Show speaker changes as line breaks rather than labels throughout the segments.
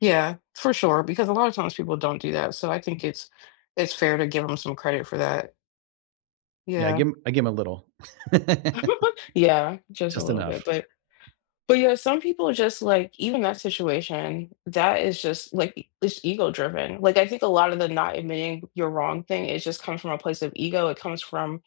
Yeah, for sure, because a lotta times people don't do that, so, I think it's it's fair to give 'em some credit for that.
Yeah, I give
Yeah.
him I give him a little.
Yeah, just a
Just
little bit,
enough.
but but yeah, some people are just like even that situation, that is just like, it's ego-driven. Like, I think a lotta the not admitting you're wrong thing, it just comes from a place of ego, it comes from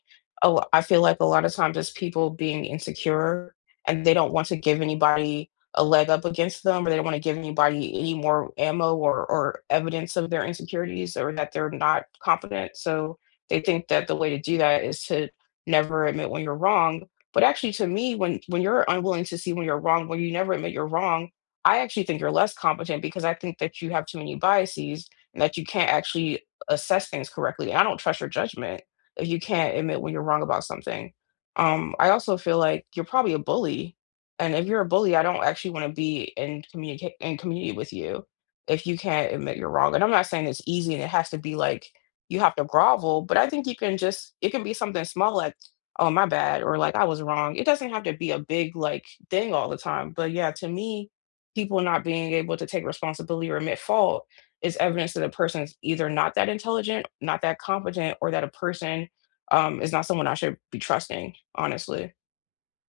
a l I feel like a lotta times it's people being insecure and they don't want to give anybody a leg up against them or they don't wanna give anybody any more ammo or or evidence of their insecurities or that they're not confident so, they think that the way to do that is to never admit when you're wrong. But actually, to me, when when you're unwilling to see when you're wrong, when you never admit you're wrong, I actually think you're less competent because I think that you have too many biases and that you can't actually assess things correctly, and I don't trust your judgment if you can't admit when you're wrong about something. Um, I also feel like you're probably a bully. And if you're a bully, I don't actually want to be in communica in community with you if you can't admit you're wrong, and I'm not saying it's easy and it has to be like, you have to grovel, but I think you can just it can be something small like, "Oh, my bad," or, like, "I was wrong." It doesn't have to be a big, like, thing all the time, but yeah, to me, people not being able to take responsibility or admit fault is evidence that a person's either not that intelligent, not that competent, or that a person, um, is not someone I should be trusting, honestly.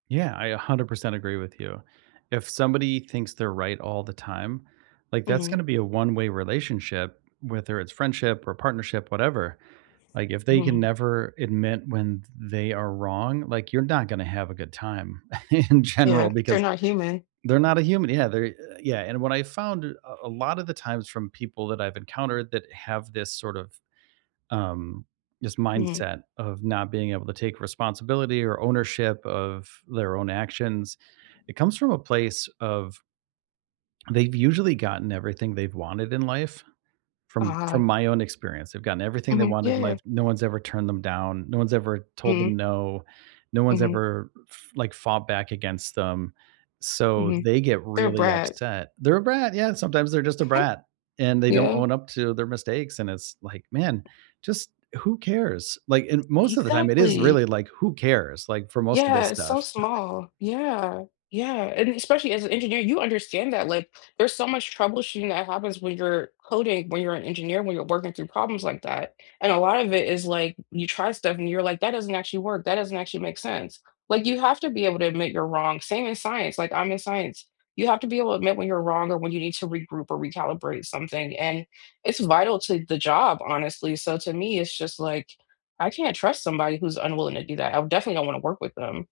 Yeah, I 100% agree with you. If somebody thinks they're right all the time, like, that's gonna
Mhm.
be a one-way relationship, whether it's friendship or partnership, whatever, like, if they can
Mhm
never admit when th they are wrong, like, you're not gonna have a good time in general
Yeah, they're
because
not human.
they're not a human, yeah, they're eh, yeah, and what I found a a lotta the times from people that I've encountered that have this sort of, um, this
Mhm.
mindset of not being able to take responsibility or ownership of their own actions, it comes from a place of They've usually gotten everything they've wanted in life from
Uh-huh.
from my own experience, they've gotten everything they
Mhm,
wanted in
yeah.
life, no one's ever turned them down, no one's ever told
Mm.
them no, no one's
Mhm.
ever f like, fought back against them, so,
Mhm.
they get
They're a
really
brat.
upset. They're a brat, yeah, sometimes they're just a brat, and they don't
Yeah.
own up to their mistakes, and it's like, "Man, just who cares?" Like, in most of the time it is
Exactly.
really like, "Who cares?" Like, for most of this
Yeah, it's so
stuff.
small. Yeah, yeah, and especially as an engineer, you understand that, like, there's so much troubleshooting that happens when you're coding, when you're an engineer, when you're working through problems like that, and a lot of it is, like, you try stuff and you're like, "That doesn't actually work, that doesn't actually make sense." Like, you have to be able to admit you're wrong, same in science, like, I'm in science. You have to be able to admit when you're wrong or when you need to regroup or recalibrate something, and it's vital to the job, honestly so, to me, it's just like, I can't trust somebody who's unwilling to do that, I definitely don't wanna work with them.